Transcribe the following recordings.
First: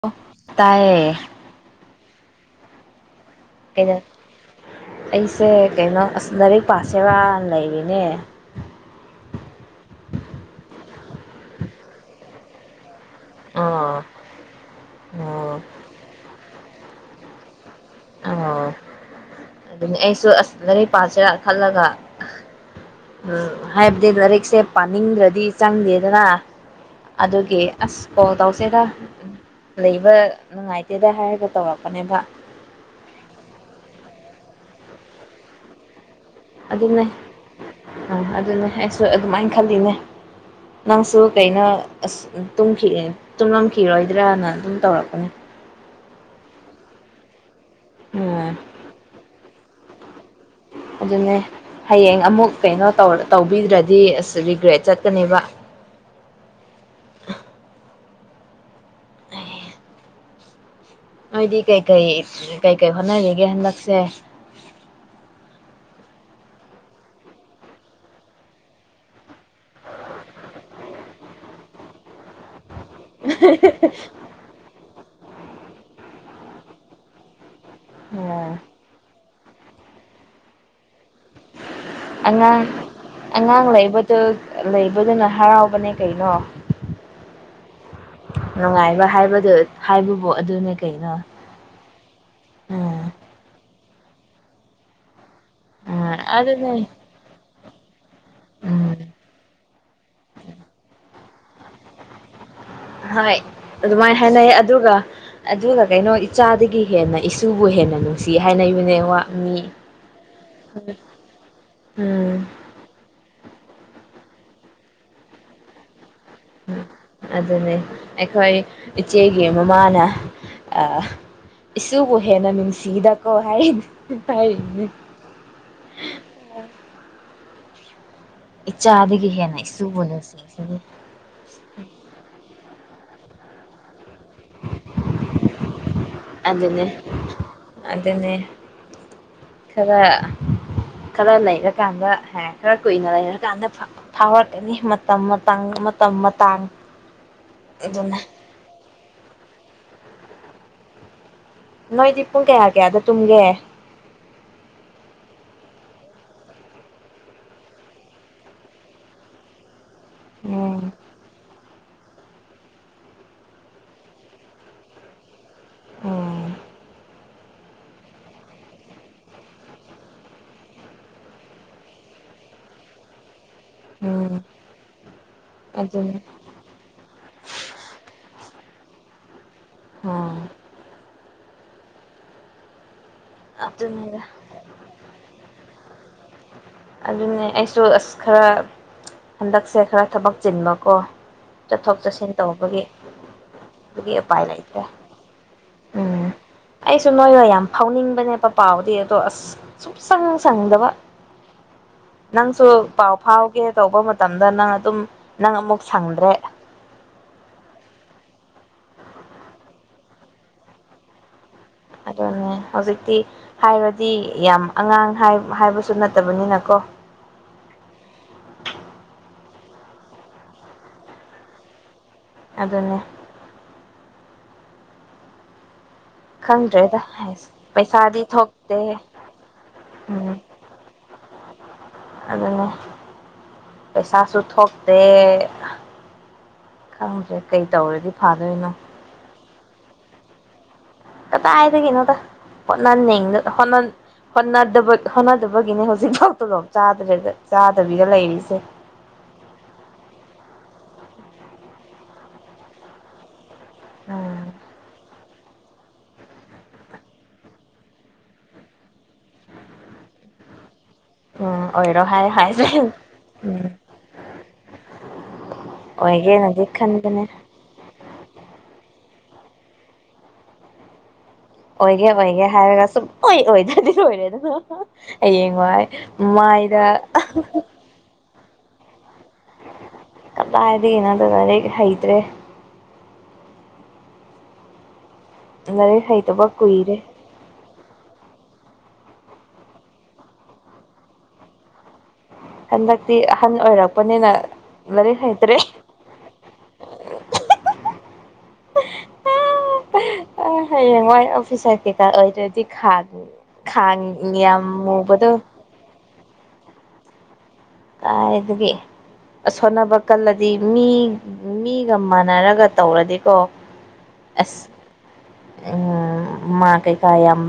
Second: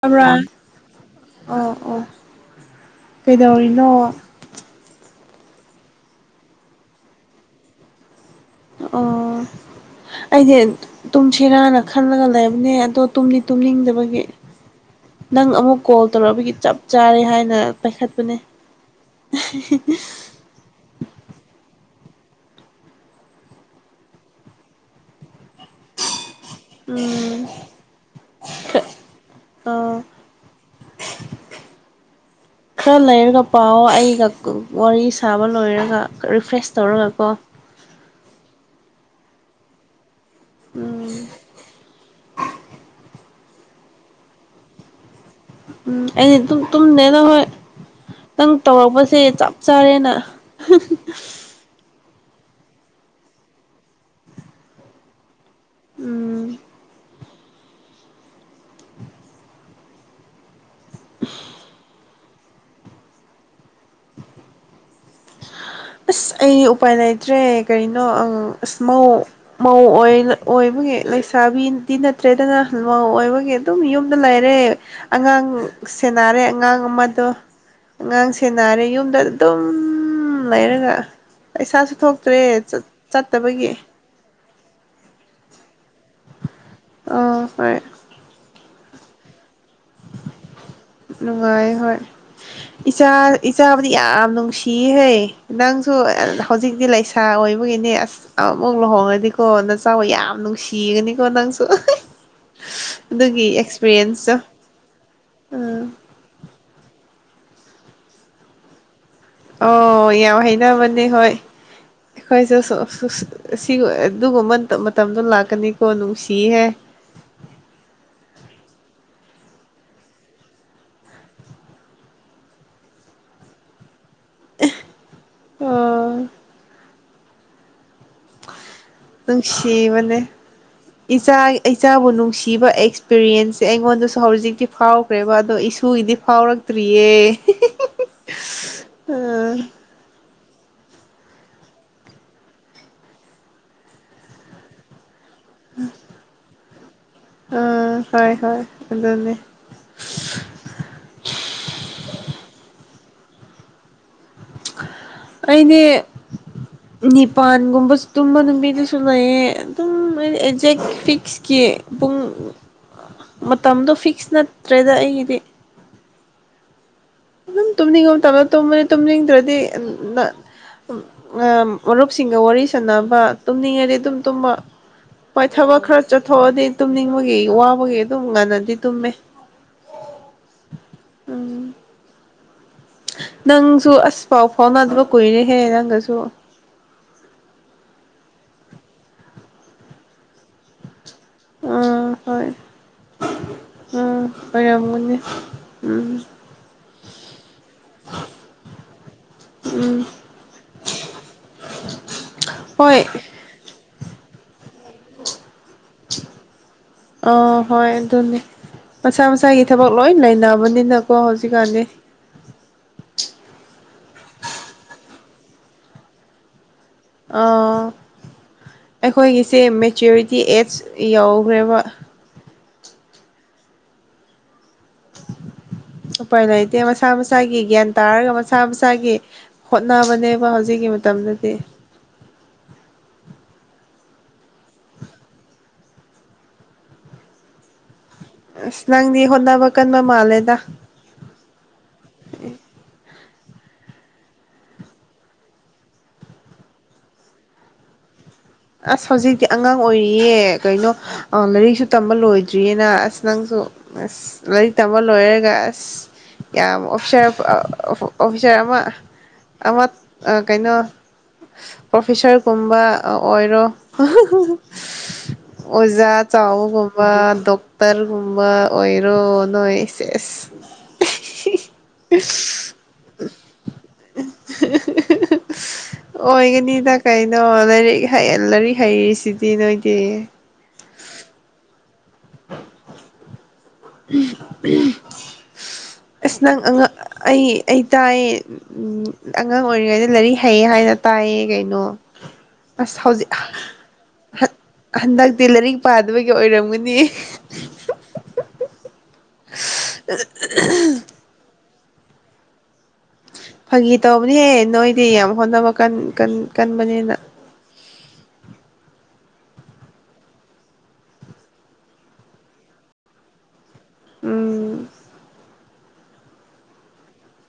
ꯇꯕ꯭ꯔꯥ ꯇꯥꯏꯌꯦ ꯑꯣ ꯑꯣ ꯀꯩꯅꯣ ꯀꯩꯗꯧꯔꯤꯅꯣ ꯑꯩꯁꯦ ꯀꯩꯅꯣ ꯑꯁ ꯂꯥꯏꯔꯤꯛ ꯄꯥꯁꯦꯔꯥ ꯂꯩꯔꯤꯅꯦ ꯑꯣ ꯑꯩꯗꯤ ꯇꯨꯝꯁꯤꯔꯥꯅ ꯈꯜꯂꯒ ꯂꯩꯕꯅꯦ ꯑꯗꯣ ꯇꯨꯝꯗꯤ ꯑꯥ ꯇꯨꯝꯅꯤꯡꯗꯕꯒꯤ ꯅꯪ ꯑꯣ ꯑꯃꯨꯛ ꯀꯣꯜ ꯇꯧꯔꯛꯑꯕꯒꯤ ꯆꯞ ꯆꯥꯔꯦ ꯍꯥꯏꯅ ꯄꯥꯏꯈꯠꯄꯅꯦ ꯑꯣ ꯑꯗꯨꯅꯤ ꯑꯩꯁꯨ ꯑꯁ ꯂꯩꯔꯛ ꯄꯥꯁꯤꯔꯥ ꯈꯜꯂꯒ꯫ ꯎꯝ ꯍꯥꯏꯕꯗꯤ ꯂꯥꯏꯔꯤꯛꯁꯦ ꯄꯥꯅꯤꯡꯗ꯭ꯔꯗꯤ ꯆꯪꯗꯦꯗꯅꯥ꯫ ꯎꯝ ꯑꯗꯨꯒꯤ ꯑꯁ ꯀꯣꯜ ꯇꯧꯁꯦꯗ ꯑꯥ ꯂꯩꯕ ꯅꯨꯡꯉꯥꯏꯇꯦꯗ꯫ ꯈꯔ ꯂꯩꯔꯒ ꯄꯥꯎ ꯑꯩꯒ ꯋꯥꯔꯤ ꯁꯥꯕ ꯂꯣꯏꯔꯒ꯫ ꯔꯤꯐ꯭ꯔꯦꯁ ꯇꯧꯔꯒꯀꯣ꯫ ꯑꯝ ꯑꯗꯨꯅꯦ ꯑꯩꯁꯨ ꯑꯗꯨꯃꯥꯏꯅ ꯈꯜꯂꯤꯅꯦ꯫ ꯎꯝ ꯅꯪꯁꯨ ꯀꯩꯅꯣ ꯑꯁ ꯇꯨꯝꯈꯤꯒꯦ꯫ ꯇꯨꯝꯂꯝꯝꯈꯤꯔꯣꯏꯗ꯭ꯔꯅ ꯑꯗꯨꯝ ꯇꯧꯔꯛꯄꯅꯦ꯫ ꯎꯝ ꯑꯩ ꯇꯨꯝ ꯇꯨꯝꯗꯦꯗ ꯍꯣꯏ꯫ ꯎꯝ ꯅꯪ ꯇꯧꯔꯛꯕꯁꯦ ꯆꯞ꯫ ꯆꯔꯦꯅꯥ꯫ ꯑꯗꯨꯅꯦ꯫ ꯍꯌꯦꯡ ꯑꯃꯨꯛ ꯀꯩꯅꯣ ꯇꯧ ꯇꯧꯕꯤꯗ꯭ꯔꯗꯤ ꯑꯁ ꯔꯤꯒ꯭ꯔꯦꯠ ꯆꯠꯀꯅꯦꯕ꯫ ꯎꯝ ꯍ꯫ ꯑꯥ꯫ ꯀꯩꯀꯩ ꯍꯣꯠꯅꯔꯤꯒꯦ ꯍꯟꯗꯛꯁꯦ꯫ ꯑꯁ ꯑꯩ ꯎꯄꯥꯏ ꯂꯩꯇ꯭ꯔꯦ ꯀꯔꯤꯅꯣ ꯑꯁ ꯃꯧ ꯃꯧ ꯑꯣꯏꯕꯒꯤ ꯂꯩꯁꯥꯕꯤꯗꯤ ꯅꯠꯇ꯭ꯔꯦꯗꯅꯥ꯫ ꯃꯧ ꯑꯣꯏꯕꯒꯤ ꯑꯗꯨꯝ ꯌꯨꯝꯗ ꯂꯩꯔꯦ꯫ ꯑꯉꯥꯡ ꯁꯦꯟꯅꯔꯦ ꯑꯉꯥꯡ ꯑꯃꯗꯣ꯫ ꯑꯉꯥꯡ ꯎꯝ ꯁꯦꯟꯅꯥꯔꯦ ꯌꯨꯝꯗ꯫ ꯇꯨꯝ꯫ ꯂꯩꯥꯔꯒ꯫ ꯄꯩꯁꯥꯁꯨ ꯊꯣꯛꯇ꯭ꯔꯦ ꯑꯉꯥꯡ ꯆꯠꯇꯕꯒꯤ꯫ ꯑꯉꯥꯡ ꯂꯩꯕꯗꯨ ꯂꯩꯕꯗꯨꯅ ꯍꯔꯥꯎꯕꯅꯦ ꯀꯩꯅꯣ꯫ ꯑꯥ ꯍꯣꯏ ꯅꯨꯡꯉꯥꯏꯕ ꯍꯥꯏꯕꯗꯨ꯫ ꯍꯥꯏꯕꯕꯨ ꯑꯗꯨꯅꯦ ꯀꯩꯅꯣ ꯅꯨꯡꯉꯥꯏ ꯍꯣꯏ ꯎꯝ ꯏꯆꯥ ꯏꯆꯥ꯫ ꯗꯤ ꯌꯥꯝ ꯅꯨꯡꯁꯤꯍꯩ꯫ ꯅꯪꯁꯨ ꯎꯝ ꯍꯧꯖꯤꯛꯇꯤ ꯑꯗꯨꯅꯦ ꯂꯩꯁꯥ ꯑꯣꯏꯕꯒꯤꯅꯦ ꯑꯁ ꯑꯃꯨꯛ ꯎꯝ ꯂꯨꯍꯣꯡꯉꯗꯤꯀꯣ ꯅ ꯆꯥꯎꯕꯨ ꯌꯥꯝ ꯅꯨꯡꯁꯤꯒꯅꯤ꯫ ꯅꯪꯁꯨ꯫ ꯍꯣꯏ ꯑꯗꯨꯒꯤ ꯑꯗꯨꯃꯥꯏꯅ ꯑꯦꯛꯁꯄꯤꯔꯤꯌꯦꯟꯁꯇꯣ ꯍꯥꯏꯅꯩ ꯑꯗꯨꯒ꯫ ꯑꯗꯨꯒ ꯎꯝ ꯀꯩꯅꯣ ꯏꯆꯥꯗꯤ꯫ ꯒꯤ ꯍꯦꯟꯅ ꯏꯆꯁꯨꯕꯨ ꯍꯦꯟꯅ ꯅꯨꯡꯁꯤ ꯍꯥꯏꯅꯔꯤꯕꯅꯦ ꯋꯥ꯫ ꯃꯤ ꯑꯣ ꯌꯥꯝ ꯍꯥꯏꯅꯕꯅꯦ ꯍꯣꯏ ꯎꯝ ꯑꯩꯈꯣꯏꯁꯨ꯫ ꯑꯗꯨꯒꯨꯝꯕ ꯃꯇꯝꯗꯣ ꯂꯥꯛꯀꯅꯤꯀꯣ ꯅꯨꯡꯁꯤ꯫ ꯑꯗꯨꯅꯦ ꯑꯩꯈꯣꯏ ꯏꯆꯦꯒꯤ ꯃꯃꯥꯅ ꯏꯁꯨꯕꯨ ꯍꯦꯟꯅ ꯅꯨꯡꯁꯤꯗꯀꯣ ꯍꯥꯏꯔꯤ ꯇꯥꯏꯅꯤ [unintelligible] ꯑꯣ ꯍꯦꯟꯅ ꯏꯁꯨꯕꯨ ꯅꯨꯡꯁꯤꯕꯅꯦ ꯅꯨꯡꯁꯤꯁꯤꯅꯤ ꯏꯆꯥ ꯏꯆꯥꯕꯨ ꯅꯨꯡꯁꯤꯕ ꯑꯦꯛꯁꯄꯤꯔꯤꯌꯦꯟꯁ ꯁꯦ ꯑꯩꯉꯣꯟꯗꯁꯨ ꯍꯧꯖꯤꯛꯇꯤ ꯐꯥꯎꯈ꯭ꯔꯦꯕ ꯑꯗꯣ ꯏꯁꯨꯏꯗꯤ ꯑꯗꯨꯅꯦ ꯐꯥꯎꯔꯛꯇ꯭ꯔꯤꯌꯦ ꯑꯗꯨꯅꯦ ꯎ ꯈꯔ ꯈꯔ ꯂꯩꯔꯀꯥꯟꯗ ꯈꯔ ꯀꯨꯏꯅ ꯂꯩꯔꯀꯥꯟꯗ ꯐꯥꯎꯔꯛꯀꯅꯤ ꯃꯇꯝꯥꯡ ꯃꯇꯝ ꯃꯇꯥꯡ ꯑꯥ ꯑꯗꯨꯅꯦ ꯍꯣꯏ ꯍꯣꯏ [inaudible] [inaudible] ꯅꯣꯏꯗꯤ ꯄꯨꯡ ꯀꯌꯥ ꯀꯌꯥꯗ ꯇꯨꯝꯒꯦ ꯑꯩꯅꯦ ꯅꯤꯄꯥꯟꯒꯨꯝꯕꯁꯨ ꯇꯨꯝꯕ ꯅꯨꯕꯤꯗꯨꯁꯨ ꯂꯩꯌꯦꯦ ꯑꯗꯨꯝ ꯑꯦꯛꯖꯦꯛ ꯎꯝ ꯐꯤꯛꯁꯀꯤ ꯄꯨꯡ ꯃꯇꯝꯗꯣ ꯐꯤꯛꯁ ꯅꯠꯇ꯭ꯔꯦꯗ ꯑꯩꯒꯤꯗꯤ ꯑꯣ ꯑꯗꯨꯝ ꯇꯨꯝꯅꯤꯡꯉ ꯃꯇꯝꯗꯇꯨꯝꯕꯅꯤ ꯇꯨꯝꯅꯤꯡꯗ꯭ꯔꯗꯤ ꯃꯔꯨꯞꯁꯤꯡꯒ ꯋꯥꯔꯤ ꯁꯥꯟꯅꯕ ꯇꯨꯝꯅꯤꯡꯉꯗꯤ ꯑꯗꯨꯝ ꯎꯝ ꯇꯨꯝꯕ ꯍꯣꯏ ꯊꯕꯛ ꯈꯔ ꯑꯗꯨꯅꯤ ꯆꯠꯊꯣꯛꯑꯗꯤ ꯇꯨꯝꯅꯤꯡꯕꯒꯤ ꯋꯥꯕꯒꯤ ꯑꯗꯨꯝ ꯉꯥꯟꯅ ꯇꯃꯦ ꯍ ꯅꯪꯁꯨ ꯑꯗꯨꯅꯤꯗ ꯑꯁ ꯄꯥꯎ ꯐꯥꯎꯅꯗꯕ ꯀꯨꯏꯔꯦꯍꯦ ꯅꯪ ꯀꯖꯛ ꯑꯗꯨꯅꯦ ꯑꯩꯁꯨ ꯑꯁ ꯈꯔ ꯍꯟꯗꯛꯁꯦ ꯈꯔ ꯊꯕꯛ ꯆꯤꯟꯕꯀꯣ ꯆꯠꯊꯣꯛ ꯎꯝ ꯆꯠꯁꯤꯟ ꯍꯣꯏ ꯇꯧꯕꯒꯤ ꯑꯗꯨꯒꯤ ꯎꯝ ꯎꯄꯥꯏ ꯂꯩꯇ꯭ꯔꯦ ꯑꯣꯏꯔꯝꯒꯅꯤ ꯎꯝ ꯑꯩꯁꯨ ꯅꯣꯏꯅ ꯌꯥꯝ ꯐꯥꯎꯅꯤꯡꯕꯅꯦꯕ ꯄꯥꯎꯗꯤ ꯑꯗꯣ ꯑꯁ ꯎꯝ ꯁꯨꯡꯁꯪ ꯁꯪꯗꯕ ꯅꯪꯁꯨ ꯍꯣꯏ ꯄꯥꯎ ꯐꯥꯎꯒꯦ ꯇꯧꯕ ꯃꯇꯝ ꯃꯇꯝꯗ ꯅꯪ ꯑꯗꯨꯝ ꯅꯪ ꯑꯃꯨꯛ ꯁꯪꯗ꯭ꯔꯦ ꯑ ꯍꯣꯏ ꯑꯗꯨꯅꯤ ꯃꯁꯥ ꯃꯁꯥꯒꯤ ꯊꯕꯛ ꯂꯣꯏ ꯂꯩꯅꯕꯅꯤꯅꯀꯣ ꯍꯧꯖꯤꯛ ꯑꯗꯨꯅꯦ ꯍꯧꯖꯤꯛꯇꯤ ꯍꯥꯏꯔꯗꯤ ꯌꯥꯝ ꯑꯉꯥꯡ ꯍꯥꯏ ꯍꯥꯏꯕꯁꯨ ꯅꯠꯇꯕꯅꯤꯅ ꯀꯣ ꯑꯩꯈꯣꯏꯒꯤꯁꯦ ꯃꯦꯆꯨꯔꯤꯇꯤ ꯑꯦꯖ ꯌꯧꯈ꯭ꯔꯦꯕ ꯑꯗꯨꯅꯦ ꯎꯄꯥꯏ ꯂꯩ ꯂꯩꯇꯦ ꯈꯪꯗ꯭ꯔꯦꯗ ꯃꯁꯥ ꯍꯥꯏꯁ ꯃꯁꯥꯒꯤ ꯒ꯭ꯌꯥꯟ ꯄꯩꯁꯥꯗꯤ ꯇꯥꯔꯒ ꯃꯁꯥ ꯊꯣꯛꯇꯦ ꯃꯁꯥꯒꯤ ꯎꯝ ꯍꯣꯠꯅꯕꯅꯦꯕ ꯍꯧꯖꯤꯛꯀꯤ ꯃꯇꯝꯗꯗꯤ ꯑꯗꯨꯅꯦ ꯄꯩꯁꯥꯁꯨ ꯊꯣꯛꯇꯦ ꯈꯪꯗ꯭ꯔꯦ ꯀꯩ ꯇꯧꯔꯗꯤ ꯐꯥꯗꯣꯏꯅꯣ ꯅꯪꯅꯤ ꯍꯣꯗꯕ ꯆ ꯀꯟ ꯃ ꯃꯥꯂꯦꯗ ꯀꯠꯇ ꯍꯥꯏꯥꯏꯗꯒ ꯅꯣꯗ ꯅꯥꯟꯦ ꯍ ꯍꯣꯠꯅꯗꯕꯒꯤꯅꯦ ꯍꯧꯖꯤꯛꯐꯥꯎꯇꯐꯥꯎ ꯆꯗ ꯆꯥꯗꯕꯤꯗ ꯂꯩꯔꯤꯁꯦ ꯑꯁ ꯍꯧꯖꯤꯛꯇꯤ ꯑꯉꯥꯡ ꯑꯣꯏꯔꯤꯌꯦ ꯀꯩꯅꯣ ꯑ ꯂꯥꯏꯔꯤꯛꯁꯨ ꯇꯝꯕ ꯂꯣꯏꯗ꯭ꯔꯤꯌꯦꯅ ꯑꯁ ꯅꯪꯁꯨ ꯑꯁ ꯎꯝ ꯂꯩꯔꯤꯛ ꯇꯝꯕ ꯂꯣꯏꯔꯦ ꯑꯁ ꯌꯥꯝ ꯑꯣꯐꯤꯁꯥꯔ ꯑꯣꯐꯤꯁꯥꯔ ꯑꯃ ꯑꯃ ꯀꯩꯅꯣ ꯎꯝ ꯑꯣꯏꯔꯣ ꯍꯥꯏ ꯍꯥꯏꯁꯦ ꯄ꯭ꯔꯣꯐꯦꯁꯔꯒꯨꯝꯕ ꯑꯣꯏꯔꯣ ꯎꯝ ꯑꯣꯖꯥ ꯑꯣꯏꯒꯦꯅꯗꯤ ꯆꯥꯎꯕꯒꯨꯝꯕ ꯈꯟꯕꯅꯦ ꯗꯣꯛꯇꯔꯒꯨꯝꯕ ꯑꯣꯏ ꯑꯣꯏꯔꯣ ꯅꯣꯏ ꯁꯦꯁ ꯑꯣꯏꯒꯦ ꯑꯣꯏꯒꯦ ꯍꯥꯏꯔꯒ ꯁꯨꯡꯑꯣꯏ ꯑꯣꯏꯗ꯭ꯔꯗꯤ ꯑꯣꯏꯔꯦꯗꯅ ꯍꯌꯦꯡ ꯋꯥꯏ ꯃꯥꯏꯗ ꯑꯦꯂꯔꯤ ꯍꯩ ꯀꯗꯥꯏꯗꯒꯤꯅꯣꯗ ꯂꯥꯏꯔꯤꯛ ꯍꯩ ꯇ꯭ꯔꯦ ꯎꯝ ꯎꯝ ꯂꯥꯏꯔꯤꯛ ꯑꯁ ꯍꯩꯇꯕ ꯅꯪ ꯑꯉꯥꯡ ꯀꯨꯏꯔꯦ ꯑꯩ ꯑꯩ ꯇꯥꯏ ꯎꯝ ꯑꯉꯥꯡ ꯑꯣꯏꯔꯤꯉꯩꯗ ꯂꯥꯏꯔꯤꯛ ꯍꯩꯌꯦ ꯍꯥꯏꯅ ꯇꯥꯏꯌꯦ ꯀꯩꯅꯣ ꯑꯁ ꯍꯟꯗꯛꯇꯤ ꯍꯧꯖꯤꯛ ꯑꯍꯟ ꯑꯣꯏꯔꯛꯄꯅꯤꯅ ꯂꯥꯏꯔꯤꯛ ꯍꯟꯗꯛꯇꯤ ꯍꯩꯇ꯭ꯔꯦ ꯂꯥꯏꯔꯤꯛ ꯄꯥꯗꯕꯒꯤ ꯑꯣꯏꯔꯝꯒꯅꯤ ꯍꯌꯦꯡ ꯋꯥꯏ ꯑꯣꯐꯤꯁꯔ ꯀꯦꯀꯥ ꯑꯣꯏꯗ꯭ꯔꯗꯤ ꯈꯥ ꯐꯥꯒꯤ ꯇꯧꯕꯅꯦꯍꯦ ꯅꯣꯏꯗꯤ ꯌꯥꯝ ꯍꯣꯠꯅꯕ ꯀꯟ ꯀꯟ ꯀꯟꯕꯅꯤꯅ ꯀꯥꯏꯗꯒꯤ ꯑꯁ ꯍꯣꯠꯅꯕ ꯀꯜꯂꯗꯤ ꯃꯤ ꯃꯤꯒ ꯃꯥꯟꯅꯔꯒ ꯇꯧꯔꯗꯤꯀꯣ ꯑꯁ ꯎꯝ ꯎꯝ ꯃꯥ ꯀꯩꯀꯥ ꯌꯥꯝ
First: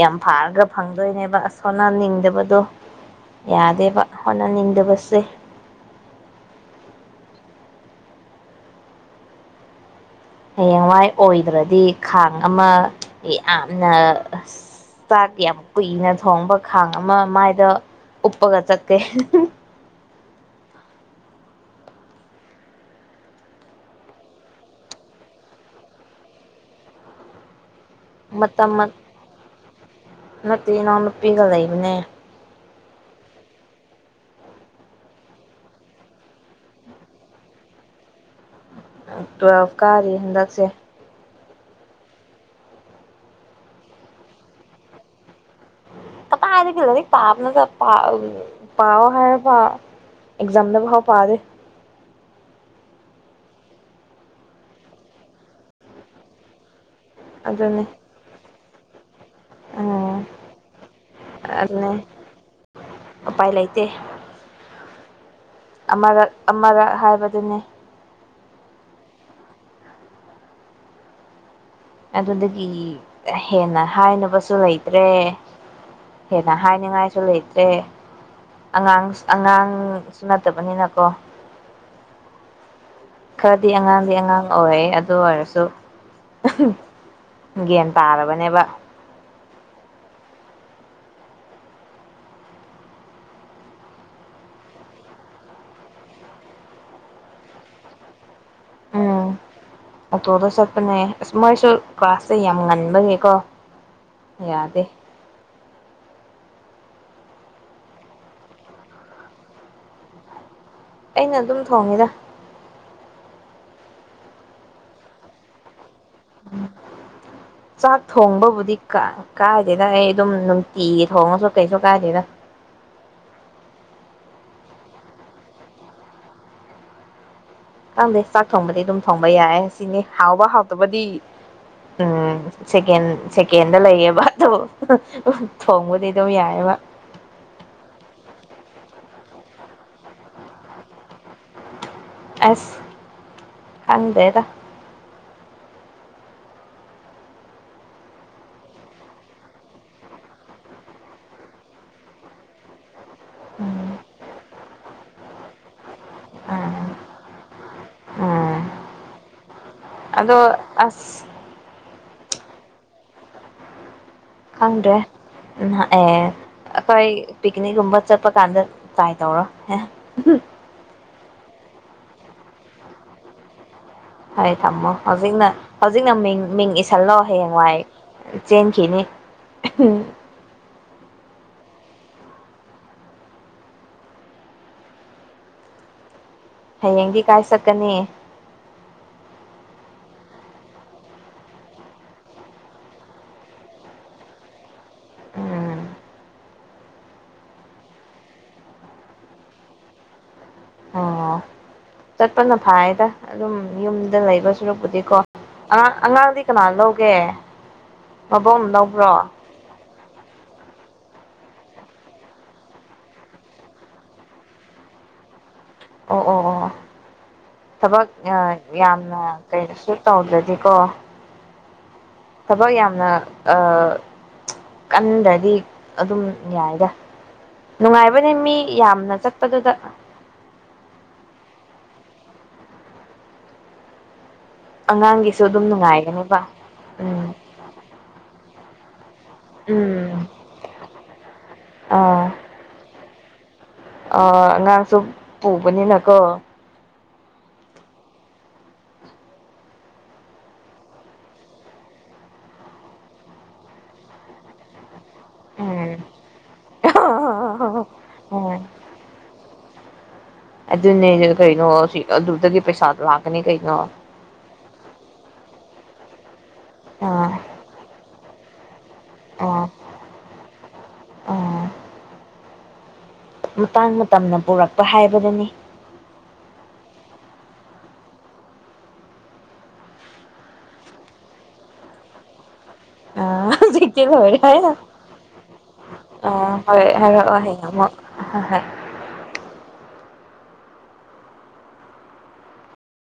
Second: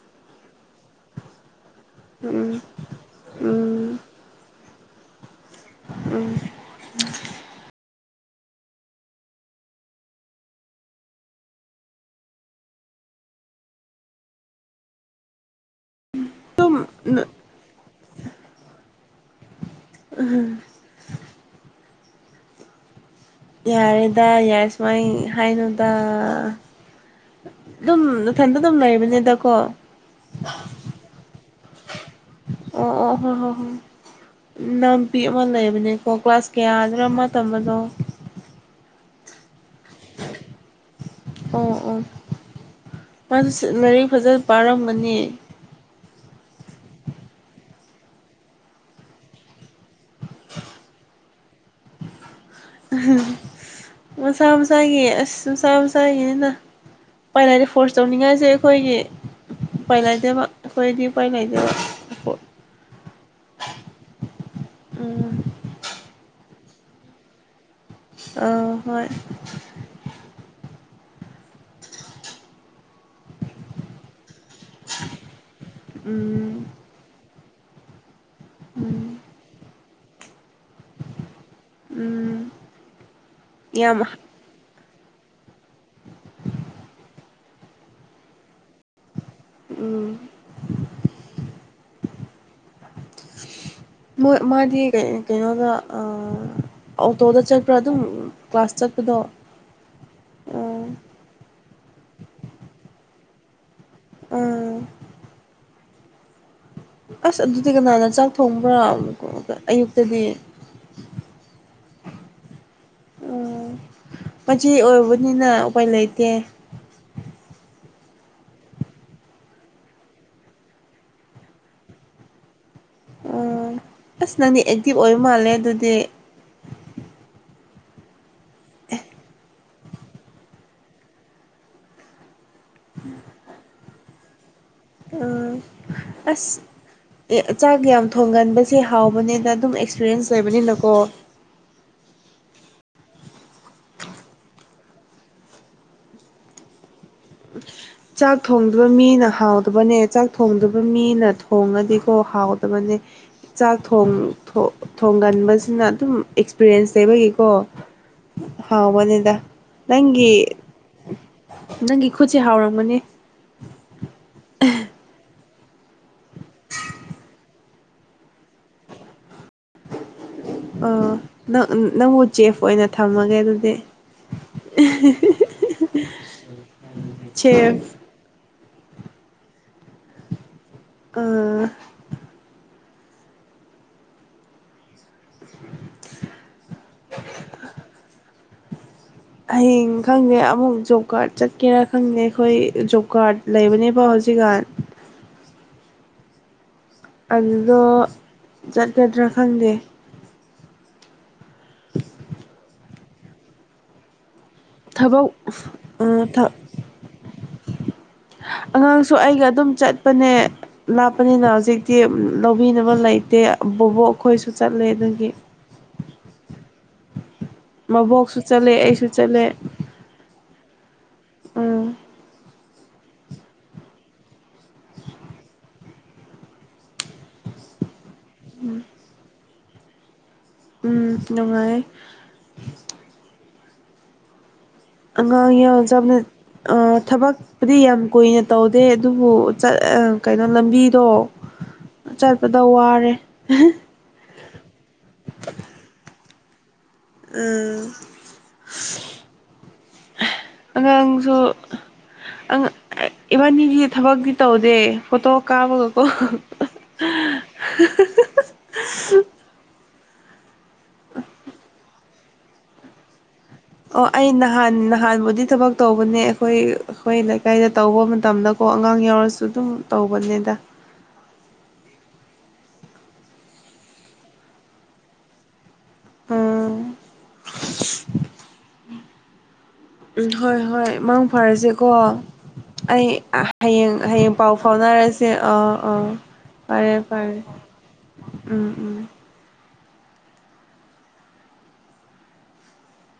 ꯌꯥꯝ ꯐꯥꯔꯒ ꯐꯪꯗꯣꯏꯅꯦꯕ ꯑꯁ ꯍꯣꯟꯅꯅꯤꯡꯗꯕꯗꯣ ꯎꯝ ꯌꯥꯗꯦꯕ ꯍꯣꯠꯅꯅꯤꯡꯗꯕ ꯁꯦ ꯎꯝ ꯍꯌꯦꯡꯋꯥꯏ ꯑꯣꯏꯗ꯭ꯔꯗꯤ ꯈꯥꯡ ꯑꯃ ꯌꯥꯝꯅ ꯆꯥꯛ ꯌꯥꯝ ꯀꯨꯏꯅ ꯊꯣꯡꯕ ꯈꯥꯡ ꯑꯃ ꯃꯥꯏꯗ ꯎꯞꯄꯒ ꯆꯠꯀꯦ ꯎꯝ ꯌꯥꯔꯦꯗ ꯌꯥꯔꯦ ꯁꯨꯃꯥꯏ ꯍꯥꯏꯅꯨꯗ ꯑꯗꯨꯝ ꯏꯊꯟꯇ ꯑꯗꯨꯝ ꯃꯇꯝ ꯂꯩꯕꯅꯤꯗꯀꯣ ꯅꯦ ꯑꯣ ꯑꯣ ꯍꯣꯏ ꯍꯣꯏ ꯍꯣꯏ ꯅꯥꯄꯤ ꯑꯃ ꯂꯩꯕꯅꯦꯀꯣ ꯀ꯭ꯂꯥꯁ ꯀꯌꯥꯗꯅꯣ ꯑꯃ ꯇꯝꯕꯗꯣ ꯇꯨꯋꯦꯜꯐ ꯀꯥꯔꯤ ꯍꯟꯗꯛꯁꯦ ꯑꯣ ꯑꯣ ꯃꯥꯗꯨ ꯂꯥꯏꯔꯤꯛ ꯐꯖꯅ ꯄꯥꯔꯝꯕꯅꯤ ꯀꯇꯥꯏꯗꯒꯤ ꯂꯥꯏꯔꯤꯛ ꯄꯥꯕꯅꯣꯗ ꯄꯥꯑ ꯄꯥꯎꯋꯣ ꯍꯥꯏꯔꯒ ꯄꯥꯎ ꯑꯦꯛꯖꯥꯝꯗ ꯈꯔ ꯄꯥꯗꯣꯏ ꯃꯁꯥ ꯃꯁꯥꯒꯤ ꯑꯁ ꯃꯁꯥ ꯃꯁꯥꯒꯤꯅꯤꯅ [unintelligible] ꯑꯗꯨꯅꯤ ꯐꯣꯔꯁ ꯇꯧꯅꯤꯡ ꯉꯥꯏꯁꯦ ꯑꯈꯣꯏꯒꯤ ꯄ ꯎꯝ ꯂꯩꯗ ꯀꯣꯏꯗꯤ ꯄ ꯂꯩꯗ ꯑꯗꯨꯅꯦ ꯎ ꯎꯄꯥꯏ ꯂꯩꯇꯦ ꯑꯃꯔꯛ ꯑꯃꯔꯛ ꯍꯥꯏꯕꯗꯨꯅꯤ ꯑ ꯍꯣꯏ ꯑꯗꯨꯗꯒꯤ ꯍꯦꯟꯅ ꯍꯥꯏꯅꯕꯁꯨ ꯂꯩꯇ꯭ꯔꯦ ꯍꯦꯟꯅ ꯎꯝ ꯍꯥꯏꯅꯤꯡꯉꯥꯏꯁꯨ ꯂꯩꯇꯦ ꯇꯦ ꯑꯉꯥꯡ ꯎꯝ ꯑꯉꯥꯡ ꯁꯨ ꯅꯠꯇꯕꯅꯤꯅꯀꯣ ꯎꯝ ꯈꯔꯗꯤ ꯌꯥꯝ ꯑꯉꯥꯡꯗꯤ ꯑꯉꯥꯡ ꯑꯣꯏꯌꯦ ꯑꯗꯨ ꯑꯗꯨ ꯑꯣꯏꯔꯁꯨ ꯒ꯭ꯌꯥꯟ ꯇꯥꯔꯕꯅꯦꯕ ꯎꯝ ꯃꯥꯗꯤ ꯀꯩꯅꯣꯗ ꯑꯣꯇꯣꯗ ꯆꯠꯄ꯭ꯔꯥ ꯑꯗꯨꯝ ꯀ꯭ꯂꯥꯁ ꯆꯠꯄꯗꯣ ꯎꯝ ꯑ ꯇꯣꯗ ꯑꯥ ꯃꯁꯨ ꯀ꯭ꯂꯥꯁꯇ ꯌꯥꯝ ꯉꯟꯕꯒꯤꯦꯀꯣ ꯑꯥ ꯑꯁ ꯑꯗꯨꯗꯤ ꯀꯅꯥꯅ ꯆꯥꯛ ꯊꯣꯡꯕ꯭ꯔꯥ ꯑꯌꯨꯛꯇꯗꯤ ꯑꯩꯅ ꯑꯗꯨꯝ ꯊꯣꯡꯉꯤꯗ ꯑꯣ ꯃꯆꯦ ꯑꯣꯏꯕꯅꯤꯅ ꯎꯄꯥꯏ ꯂꯩ ꯀꯦ ꯆꯥꯛ ꯊꯣꯡꯕꯕꯨꯗꯤ ꯀꯥꯏꯗꯦꯗ ꯑꯩ ꯑꯗꯨꯝ ꯅꯨꯡꯇꯤꯒꯤ ꯊꯣꯡꯉꯁꯨ ꯀꯩꯁꯨ ꯀꯥꯏꯗꯦꯗ ꯑꯁ ꯅꯪꯗꯤ ꯑꯦꯛꯇꯤꯚ ꯑꯣꯏꯕ ꯃꯥꯜꯂꯦ ꯑꯗꯨꯗꯤ ꯈꯪꯗꯦ ꯆꯥꯛ ꯊꯣꯡꯕꯗꯤ ꯑꯗꯨꯝ ꯊꯣꯡꯕ ꯌꯥꯏ ꯁꯤꯅꯤ ꯍꯥꯎꯕ ꯍꯥꯎꯇꯕꯗꯤ ꯎꯝ ꯁꯦꯀꯦꯟ ꯁꯦꯀꯦꯟꯗ ꯂꯩꯌꯦꯕ ꯑꯗꯣ ꯑꯥ ꯊꯣꯡꯕꯗꯤ ꯑꯗꯨꯝ ꯑꯁ ꯌꯥꯏꯑꯕ ꯑꯦ ꯆꯥꯛ ꯌꯥꯝ ꯊꯣꯡꯒꯟꯕꯁꯦ ꯍꯥꯎꯕꯅꯦꯅ ꯗ ꯑꯗꯨꯝ ꯑꯦꯛꯁꯄꯤꯔꯤꯌꯦꯟꯁ ꯂꯩꯕꯅꯤꯅꯀꯣ ꯑꯁ ꯈꯗꯦꯗ ꯆꯥꯛ ꯊꯣꯡꯗꯕ ꯃꯤꯅ ꯍꯥꯎꯗꯕꯅꯦ ꯆꯥꯛ ꯊꯣꯡꯗꯕ ꯃꯤꯅ ꯊꯣꯡꯉꯗꯤꯀꯣ ꯍꯥꯎꯗꯕꯅꯦ ꯆꯥꯛ ꯎꯝ ꯊ ꯊꯣꯡꯒꯟꯕ ꯁꯤꯅ ꯑꯗꯨꯝ ꯎꯝ ꯑꯦꯛꯁꯄꯤꯔꯤꯌꯦꯟꯁ ꯂꯩꯕꯒꯤꯀꯣ ꯎꯝ ꯍꯥꯎꯕꯅꯤꯗ ꯅꯪꯒꯤ ꯑꯗꯣ ꯑꯁ ꯅꯪꯒꯤ ꯈꯨꯠꯁꯦ ꯍꯥꯎꯔꯝꯒꯅꯤ ꯍꯪꯗ꯭ꯔꯦ ꯎꯝ ꯑꯦ ꯑꯩꯈꯣꯏ ꯄꯤꯛꯅꯤꯛꯀꯨꯝꯕ ꯆꯠꯄ ꯀꯥꯟꯗ ꯇ꯭ꯔꯥꯏ ꯇꯧꯔꯣ ꯑꯣ ꯅꯪ ꯅꯪꯕꯨ ꯆꯦꯐ ꯑꯣꯏꯅ ꯊꯝꯃꯒꯦ ꯑꯗꯨꯗꯤ ꯐꯣꯏ ꯊꯝꯃꯣ ꯍꯧꯖꯤꯛꯅ ꯍꯧꯖꯤꯛꯅ ꯃꯤꯡ ꯃꯤꯡ ꯏꯁꯤꯜꯂꯣ ꯍꯌꯦꯡꯋꯥꯏ ꯆꯦꯐ ꯆꯦꯟꯈꯤꯅꯤ ꯎ ꯑꯥ ꯍꯌꯦꯡꯗꯤ ꯀꯥꯏ ꯆꯠꯀꯅꯤ ꯍꯌꯦꯡ ꯈꯪꯗꯦ ꯑꯃꯨꯛ ꯖꯣꯕ ꯀꯥꯔꯗ ꯆꯠꯀꯦꯔꯥ ꯈꯪꯗꯦ ꯑꯩꯈꯣꯏ ꯖꯣꯕ ꯀꯥꯔꯗ ꯂꯩꯕꯅꯦꯕ ꯍꯧꯖꯤꯛꯀꯥꯟ ꯎꯝ ꯑꯗꯨꯗꯣ ꯆꯠꯀꯗ꯭ꯔꯥ ꯈꯪꯗꯦ ꯑꯣ ꯆꯠꯄꯅ ꯐꯥꯏꯗ ꯑꯗꯨꯝ ꯌꯨꯝꯗ ꯂꯩꯕꯁꯨ ꯁꯨꯔꯛꯄꯨꯗꯤꯀꯣ ꯊꯕꯛ ꯑꯉꯥꯡ ꯑꯥ ꯑꯉꯥꯡꯗꯤ ꯊ ꯀꯅꯥ ꯂꯧꯒꯦ ꯃꯕꯣꯛ ꯂꯧꯕ꯭ꯔꯣ ꯑꯉꯥꯡꯁꯨ ꯄꯅꯤꯅ ꯍꯧꯖꯤꯛꯇꯤ ꯂꯧꯕꯤꯅꯕ ꯂꯩꯇꯦ ꯕꯣꯕꯣꯛ ꯑꯩꯈꯣꯏꯁꯨ ꯆꯠꯂꯦ ꯑꯗꯒꯤ ꯑꯣ ꯑꯣ ꯑꯣ ꯊꯕꯛ ꯃꯕꯣꯛꯁꯨ ꯆꯠꯂꯦ ꯑꯩꯁꯨ ꯌꯥꯝꯅ ꯆꯠꯂꯦ ꯀꯩꯅꯣꯁꯨ ꯇꯧꯗ꯭ꯔꯗꯤ ꯀꯣ ꯎꯝ ꯊꯕꯛ ꯌꯥꯝꯅ ꯀꯟꯗ꯭ꯔꯗꯤ ꯑꯗꯨꯝ ꯌꯥꯏꯗ ꯅꯨꯡꯉꯥꯏꯕꯅꯦ ꯃꯤ ꯌꯥꯝꯅ ꯆꯠꯄꯗꯨꯗ ꯎꯝ ꯅꯨꯡꯉꯥꯏ ꯑꯉꯥꯡꯒꯤꯁꯨ ꯑꯉꯥꯡ ꯑꯗꯨꯝ ꯌꯥ ꯆꯅ ꯅꯨꯡꯉꯥꯏꯒꯅꯦꯕ ꯎꯝ ꯊꯕꯛꯄꯨꯗꯤ ꯌꯥꯝ ꯀꯨꯏꯅ ꯇꯧꯗꯦ ꯑꯗꯨꯕꯨ ꯎꯝ ꯀꯩꯅꯣ ꯂꯝꯕꯤꯗꯣ ꯑꯥ ꯆꯠꯄꯗ ꯋꯥꯔꯦ ꯑꯥ ꯑꯉꯥꯡꯁꯨ ꯄꯨꯕꯅꯤꯅꯀꯣ ꯎꯝ ꯑꯉꯥꯡꯁꯨ ꯏꯕꯥꯅꯤꯒꯤ ꯊꯕꯛꯤ ꯇꯧꯗꯦ ꯐꯇꯣ ꯎꯝ ꯀꯥꯕꯒꯀꯣ ꯑꯗꯨꯟꯅꯩꯅ ꯀꯩꯣ ꯍ ꯑꯗꯨꯗꯒꯤ ꯄꯩꯁꯥ ꯂꯥꯛ ꯑꯣ ꯑꯩ ꯅꯍꯥꯟ ꯅꯍꯥꯟꯕꯨꯗꯤ ꯊꯕꯛ ꯇꯧꯕꯅꯦ ꯑꯩꯈꯣꯏ ꯑꯩꯈꯣꯏ ꯑꯥ ꯂꯩꯀꯥꯏꯗ ꯇꯧꯕ ꯃꯇꯝꯗ ꯑꯉꯥꯡ ꯌꯥꯎꯔꯁꯨ ꯑꯗꯨꯝ ꯑꯣ ꯇꯧꯕꯅꯦꯗ ꯑꯥ ꯃꯇꯥꯡ ꯃꯇꯝꯅ ꯄꯨꯔꯛꯄ ꯍꯥꯏꯕꯗꯨꯅꯤ ꯎꯝ ꯎꯝ ꯍꯣꯏ ꯍꯣꯏ ꯃꯥꯡ ꯐꯥꯔꯁꯦꯀꯣ ꯑꯩ ꯑ ꯍꯌꯦꯡ ꯍꯧꯖꯤꯛꯇꯤ ꯍꯌꯦꯡ ꯂꯣꯏꯔꯦ ꯄꯥꯎ ꯐꯥꯎꯅꯔꯁꯦ ꯑꯥ ꯑꯥ ꯍꯣꯏ ꯐꯔꯦ ꯐꯔꯦ ꯍꯥꯏꯔꯛꯑꯣ ꯍꯌꯦꯡ ꯑꯃꯨꯛ ꯍꯣꯏ ꯍꯣꯏ ꯎꯝ ꯎꯝ